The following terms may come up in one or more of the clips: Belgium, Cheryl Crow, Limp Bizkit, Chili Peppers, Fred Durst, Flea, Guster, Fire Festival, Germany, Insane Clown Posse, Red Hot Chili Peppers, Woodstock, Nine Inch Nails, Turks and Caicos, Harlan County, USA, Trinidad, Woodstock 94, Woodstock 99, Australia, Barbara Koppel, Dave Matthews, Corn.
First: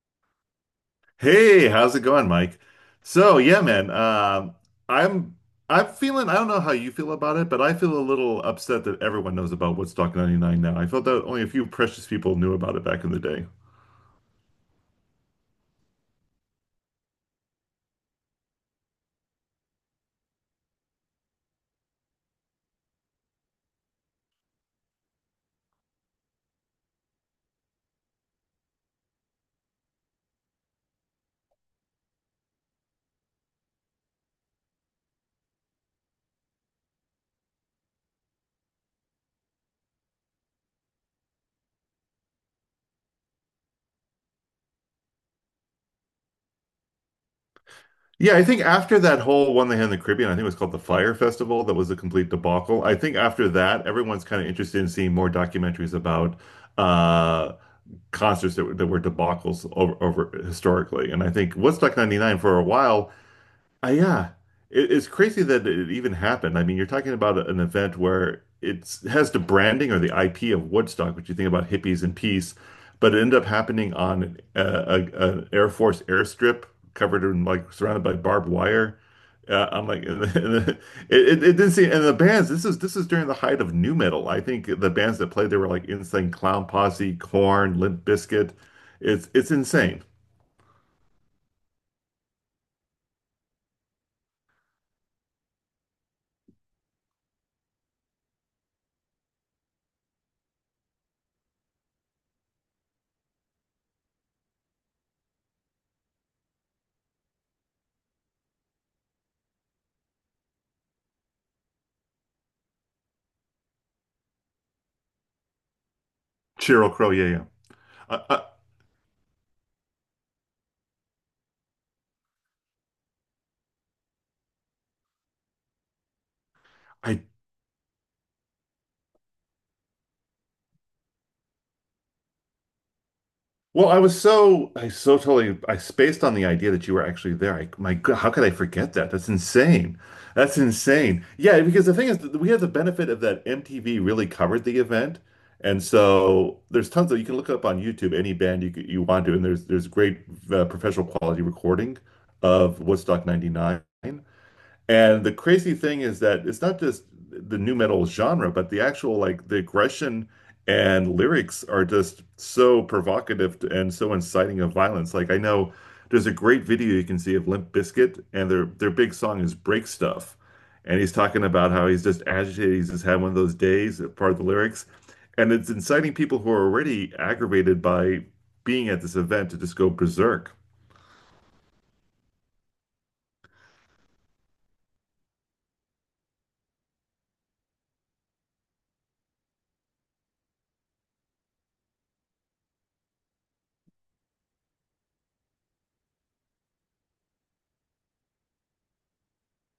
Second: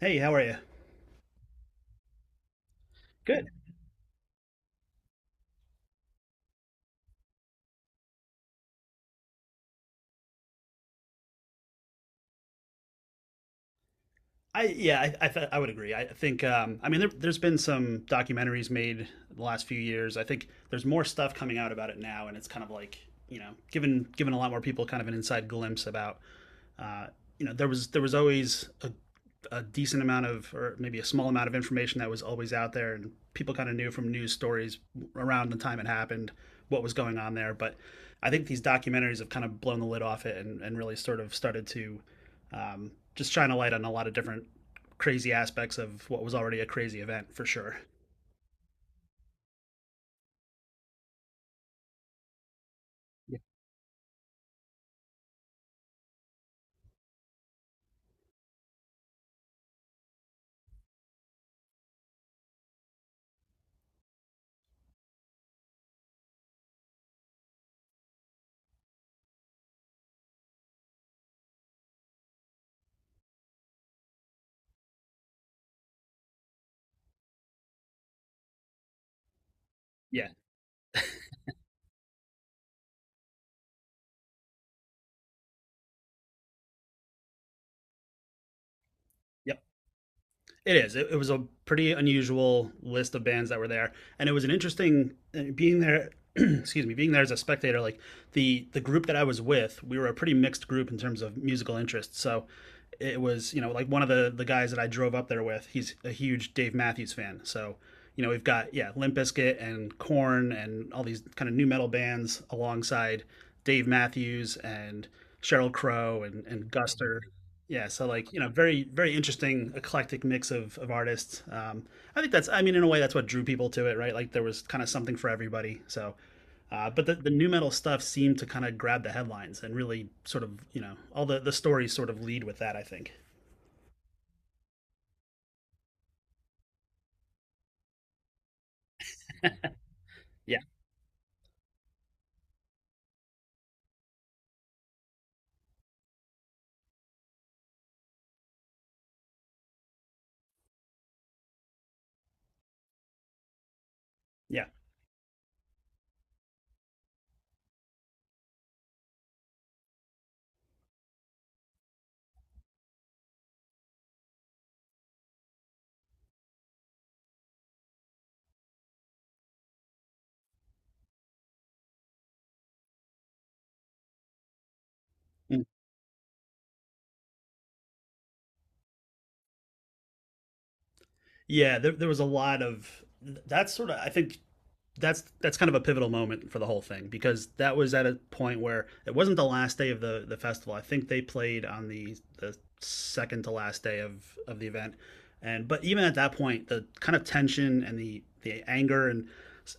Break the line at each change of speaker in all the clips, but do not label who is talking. Hey, how are you?
Hey, how's it going, Mike? So, yeah, man, um, I'm I'm feeling. I don't know how you feel about it, but I feel a little upset that everyone knows about Woodstock 99 now. I felt that only a few precious people knew about it back in the day.
I Yeah, I would agree. I think I mean there's been some documentaries made the last few years. I think there's more stuff coming out about it now, and it's kind of like, given a lot more people kind of an inside glimpse about uh, there was always a decent amount of, or maybe a small amount of information that was always out there, and people kind of knew from news stories around the time it happened what was going on there. But I think these documentaries have kind of blown the lid off it, and really sort of started to, just trying to light on a lot of different crazy aspects of what was already a crazy event for sure.
Yeah, I think after that whole one they had in the Caribbean, I think it was called the Fire Festival, that was a complete debacle. I think after that, everyone's kind of interested in seeing more documentaries about uh, concerts that were debacles over historically. And I think Woodstock 99 for a while uh, yeah, it's crazy that it even happened. I mean, you're talking about an event where it has the branding or the IP of Woodstock, which you think about hippies and peace, but it ended up happening on an Air Force airstrip covered in surrounded by barbed wire. I'm like,
Yeah.
it didn't seem, and the bands. This is during the height of new metal. I think the bands that played there were like Insane Clown Posse, Corn, Limp Bizkit. It's
Yep.
insane.
It is. It was a pretty unusual list of bands that were there, and it was an interesting being there. Excuse me, being there as a spectator. Like the group that I was with, we were a pretty mixed group in terms of musical interests. So it was, like one of the guys that I drove up there with. He's a huge Dave Matthews fan. So, we've got, yeah, Limp Bizkit and Corn and all these kind of new metal bands alongside Dave Matthews and Cheryl Crow and
Cheryl Crow,
Guster.
yeah, yeah.
Yeah, so
I,
like,
I,
very, very interesting eclectic mix of artists. I think that's I mean, in a way that's what drew people to it, right, like there was kind of something for everybody. So but the,
I
the new metal stuff seemed to kind of grab the headlines and really sort of, you know, all the stories sort of lead with that, I think.
Well, I was so I so totally I spaced on the idea that you were actually there. I, my God, how could I forget that? That's insane. That's
Yeah.
insane. Yeah, because the thing is that we have the benefit of that MTV really covered the event, and so there's tons of. You can look up on YouTube any band you want to, and there's great professional quality recording of Woodstock '99.
Yeah.
And the crazy thing is that it's not just the new metal genre, but the actual like the aggression and lyrics are just so provocative and so inciting of violence. Like I know there's a great video you can see of Limp Bizkit, and their big song is Break Stuff. And he's talking about how he's just agitated, he's just had one of those days, part of the lyrics. And
Mm.
it's inciting people who are already aggravated by being at this event to just go berserk.
Yeah, there was a lot of, that's sort of, I think, that's kind of a pivotal moment for the whole thing, because that was at a point where it wasn't the last day of the festival. I think they played on the second to last day of the event, and but even at that point, the kind of tension and the anger and,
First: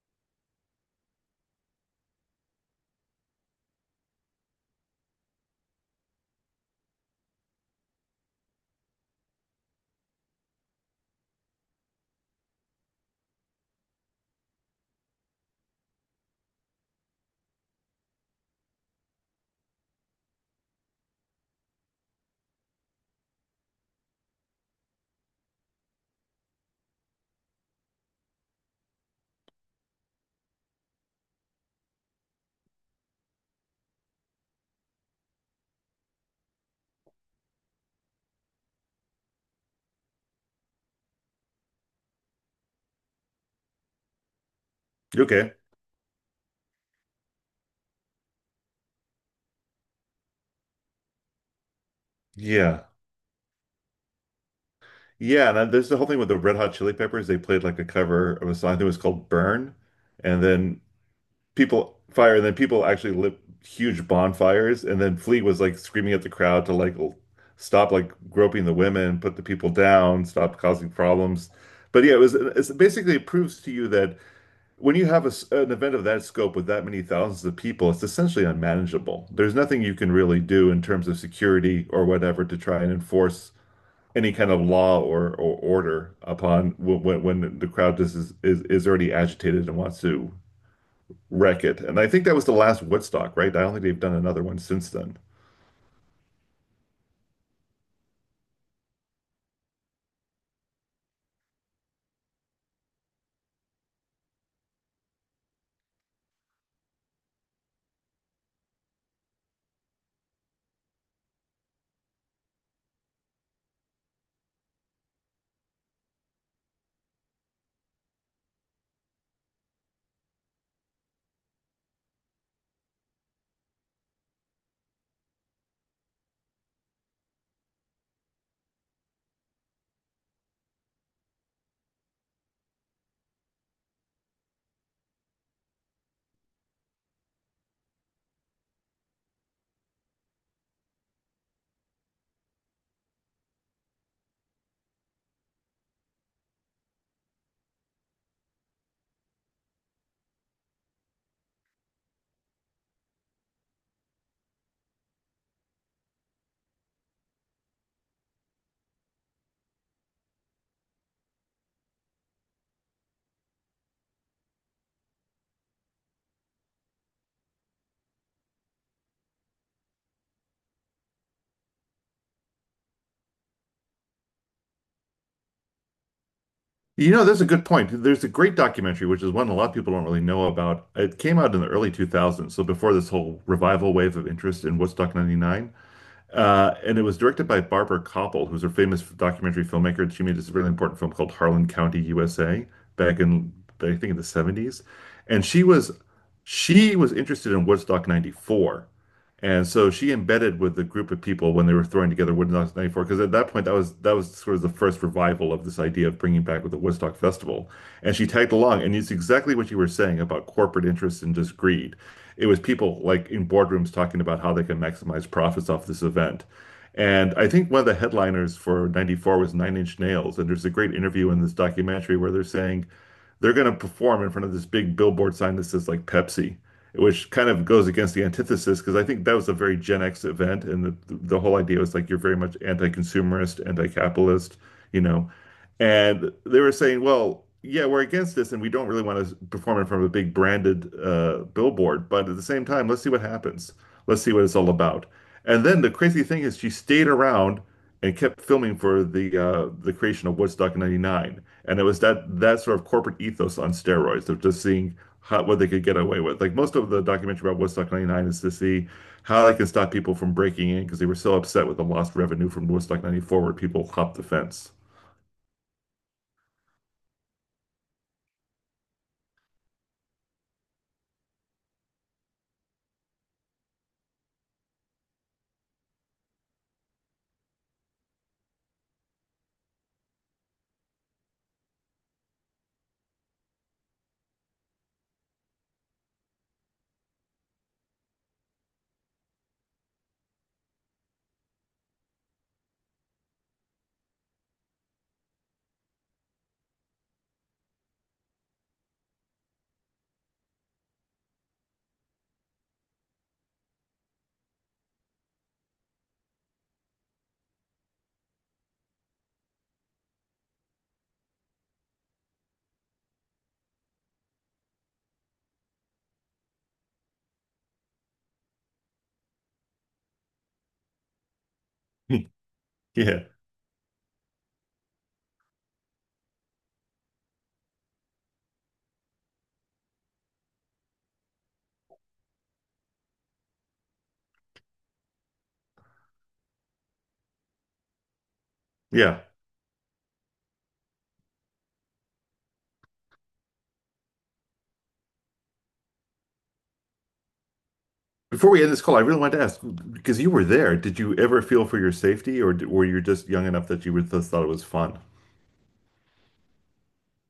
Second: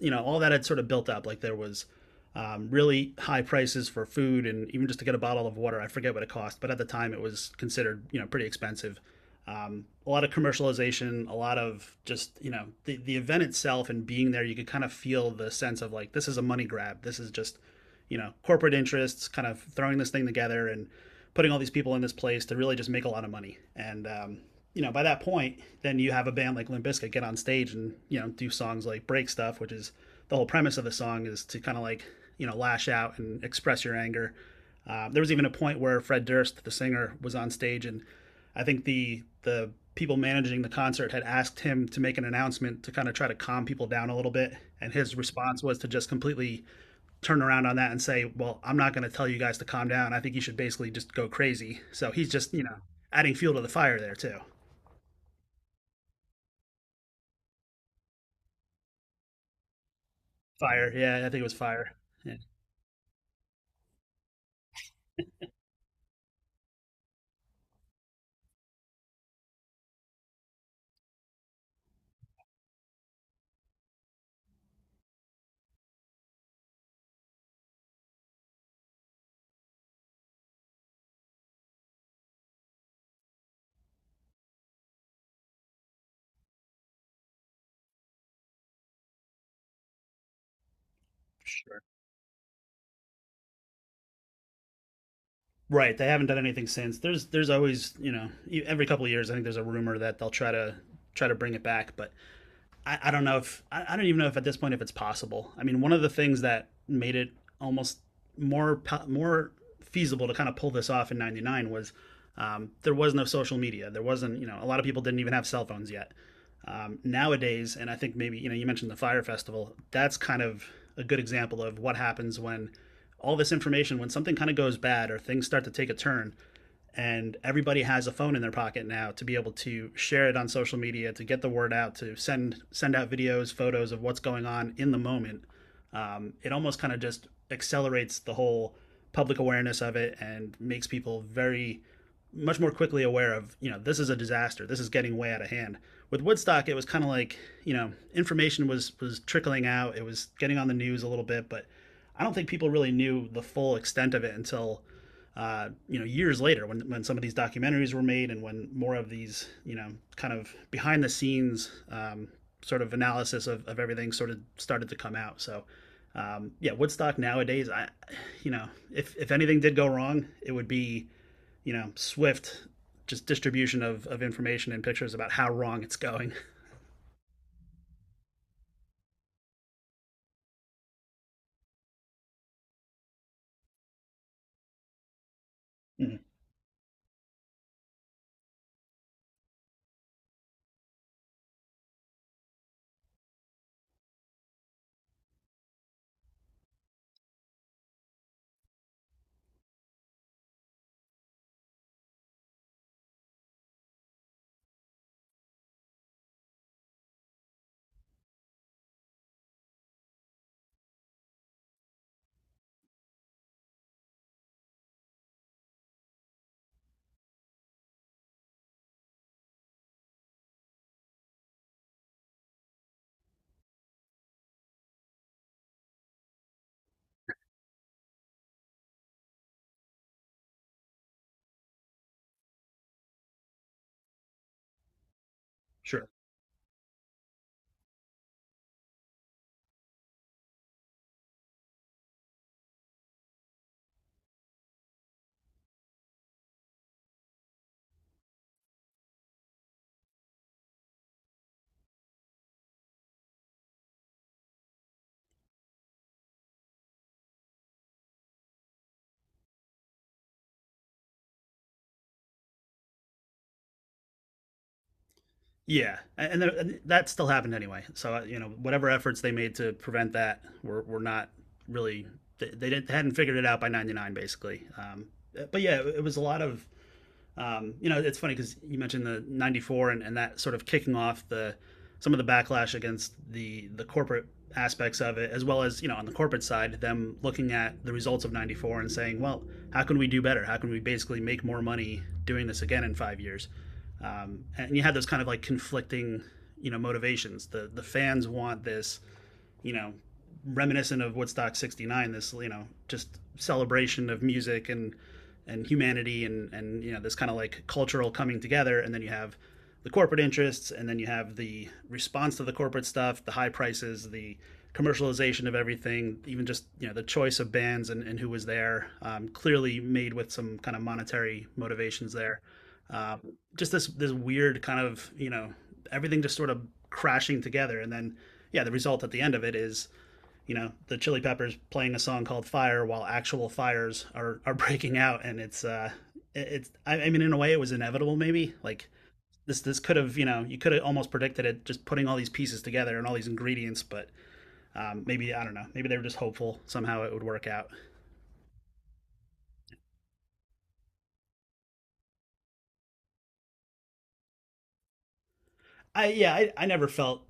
you know, all that had sort of built up. Like there was, really high prices for food and even just to get a bottle of water. I forget what it cost, but at the time it was considered, you know, pretty expensive. A lot of commercialization, a lot of just, you know, the event itself and being there. You could kind of feel the sense of like this is a money grab. This is just, you know, corporate interests kind of throwing this thing together and putting all these people in this place to really just make a lot of money. And you know, by that point, then you have a band like Limp Bizkit get on stage and, you know, do songs like Break Stuff, which is, the whole premise of the song is to kind of like, you know, lash out and express your anger. There was even a point where Fred Durst, the singer, was on stage, and I think the people managing the concert had asked him to make an announcement to kind of try to calm people down a little bit, and his
Okay.
response was to just completely turn around on that and say, well, I'm not going to tell you guys to calm down, I think you should basically just go crazy. So he's just, you know,
Yeah.
adding fuel to the fire there too.
Yeah, and then there's the whole thing with the Red Hot Chili Peppers. They played like a cover of a song. I think it was called Burn. And then
Fire, yeah, I think it was Fire.
people
Yeah.
fire, and then people actually lit huge bonfires. And then Flea was like screaming at the crowd to stop like groping the women, put the people down, stop causing problems. But yeah, it's basically it proves to you that when you have a s an event of that scope with that many thousands of people, it's essentially unmanageable. There's nothing you can really do in terms of security or whatever to try and enforce any kind of law or order upon when the crowd just is already agitated and wants to wreck it. And I think that was the last Woodstock, right? I don't think they've done another one since then.
Right, they haven't done anything since. There's always, you know, every couple of years, I think there's a rumor that they'll try to bring it back, but I don't know if I don't even know if, at this point, if it's possible. I mean, one of the things that made it almost more more feasible to kind of pull this off in '99 was, there was no social media. There wasn't, you know, a lot of people didn't even have cell phones yet. Nowadays, and I think maybe, you know, you mentioned the Fire Festival. That's kind of a good example of what happens when all this information, when something kind of goes bad or things start to take a turn, and everybody has a phone in their pocket now to be able to share it on social media, to get the word out, to send out videos, photos of what's going on in the moment. It almost kind of just accelerates the whole public awareness of it, and makes people very much more quickly aware of, you know, this is a disaster, this is getting way out of hand. With Woodstock, it was kind of like, you know, information was trickling out, it was getting on the news a little bit, but I don't think people really knew the full extent of it until, you know, years later, when some of these documentaries were made, and when more of these, you know, kind of behind the scenes, sort of analysis of everything sort of started to come out. So, yeah, Woodstock nowadays, I, you know, if anything did go wrong, it would be, you know, swift just distribution of information and pictures about how wrong it's going.
You know, that's a good point. There's a great documentary, which is one a lot of people don't really know about. It came out in the early 2000s, so before this whole revival wave of interest in Woodstock 99. And it was directed by Barbara Koppel, who's a famous documentary filmmaker. She made this really important film called Harlan County, USA, back in I think in the 70s. And she was interested in Woodstock 94. And so she embedded with the group of people when they were throwing together Woodstock 94, because at that point that was sort of the first revival of this idea of bringing back with the Woodstock Festival. And she tagged along, and it's exactly what you were saying about corporate interests and just greed. It was people like in boardrooms talking about how they can maximize profits off this event. And I think one of the headliners for 94 was Nine Inch Nails. And there's a great interview in this documentary where they're saying they're going to perform in front of this big billboard sign that says like Pepsi, which kind of goes against the antithesis because I think that was a very Gen X event. And the whole idea was like you're very much anti consumerist, anti capitalist, you know,
Sure.
and they were saying, well, yeah, we're against this and we don't really want to perform in front of a big branded billboard. But at the same time, let's see what happens. Let's see what it's all about. And then the crazy thing is, she stayed around and kept filming for the creation of Woodstock in '99. And it was that sort of corporate ethos on steroids of just seeing how, what they could get away with. Like most of the documentary about Woodstock '99 is to see how they can stop people from breaking in because they were so upset with the lost revenue from Woodstock '94 where people hopped the fence.
Yeah, and that still happened anyway. So, you know, whatever efforts they made to prevent that were not really, they didn't, hadn't figured it out by '99 basically. But yeah, it was a lot of, you know, it's funny because you mentioned the '94, and that sort of kicking off the, some of the backlash against the corporate aspects of it, as well as, you know, on the corporate side, them looking at the results of '94 and saying, well, how can we do better? How can we basically make more money doing this again in 5 years? And you had those kind of like conflicting, you know, motivations. The fans want this, you know, reminiscent of Woodstock 69, this, you know, just celebration of music and, humanity, and, you know, this kind of like cultural coming together. And then you have the corporate interests, and then you have the response to the corporate stuff, the high prices, the commercialization of everything, even just, you know, the choice of bands and, who was there, clearly made with some kind of monetary motivations there. Um,
Yeah.
just this weird kind of, you know, everything just sort of crashing together. And then, yeah, the result at the end of it is, you know, the Chili Peppers playing a song called Fire while actual fires are breaking out. And it's, I mean, in a way it was inevitable, maybe like
Yeah.
this could have, you know, you could have almost predicted it, just putting all these pieces together and all these ingredients. But, maybe, I don't know, maybe they were just hopeful somehow it would work out.
Before we end this call, I really wanted to ask because you were there, did you ever feel for your safety, or were you just young enough that just thought it was fun?
I Yeah, I never felt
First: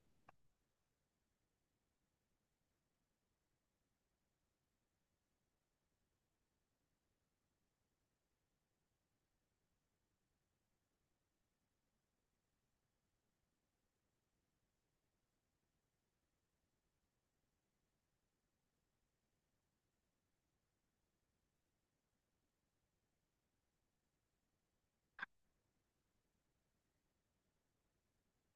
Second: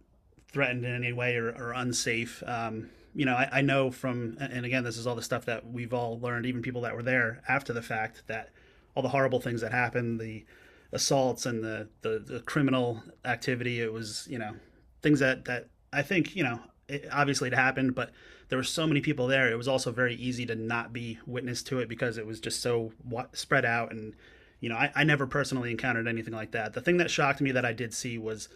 threatened in any way, or unsafe. You know, I know from, and again, this is all the stuff that we've all learned, even people that were there after the fact, that all the horrible things that happened, the assaults and the criminal activity, it was, you know, things that I think, you know, obviously it happened, but there were so many people there. It was also very easy to not be witness to it, because it was just so spread out. And, you know, I never personally encountered anything like that. The thing that shocked me that I did see was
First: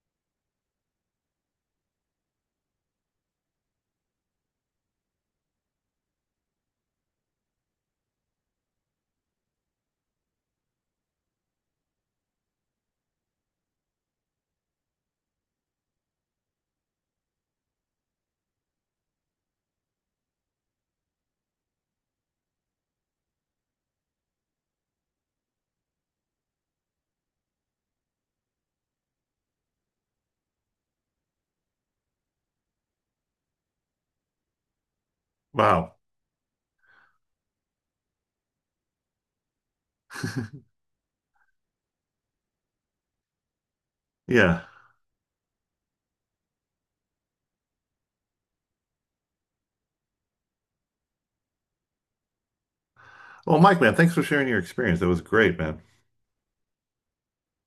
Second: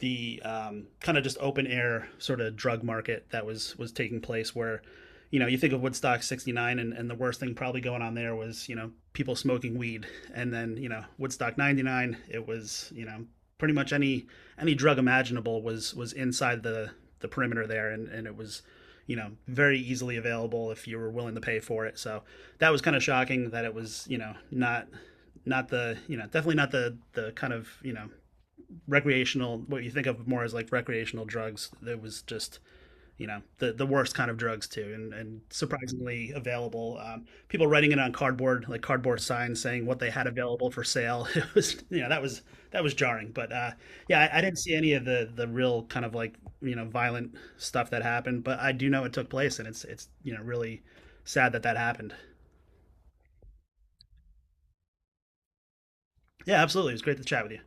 the, kind of just open air sort of drug market that was taking place, where, you know, you think of Woodstock 69, and the worst thing probably going on there was, you know, people smoking weed. And then, you know, Woodstock 99, it was, you know, pretty much any drug imaginable was inside the perimeter there, and it was, you know, very easily available if you were willing to pay for it. So that was kind of shocking, that it was, you know, not the, you know, definitely not the kind of, you know, recreational, what you think of more as like recreational drugs. There was just, you know, the worst kind of drugs too, and
Wow.
surprisingly available. People writing it on cardboard, like cardboard signs saying what they had available for sale. It was, you know, that was, that was jarring. But yeah, I didn't
Yeah.
see any of the real kind of like, you know, violent stuff that happened, but I do know it took place, and it's you know, really sad that that happened.
Well, Mike, man, thanks for sharing your experience. That was great, man.
Yeah, absolutely. It was great to chat with you.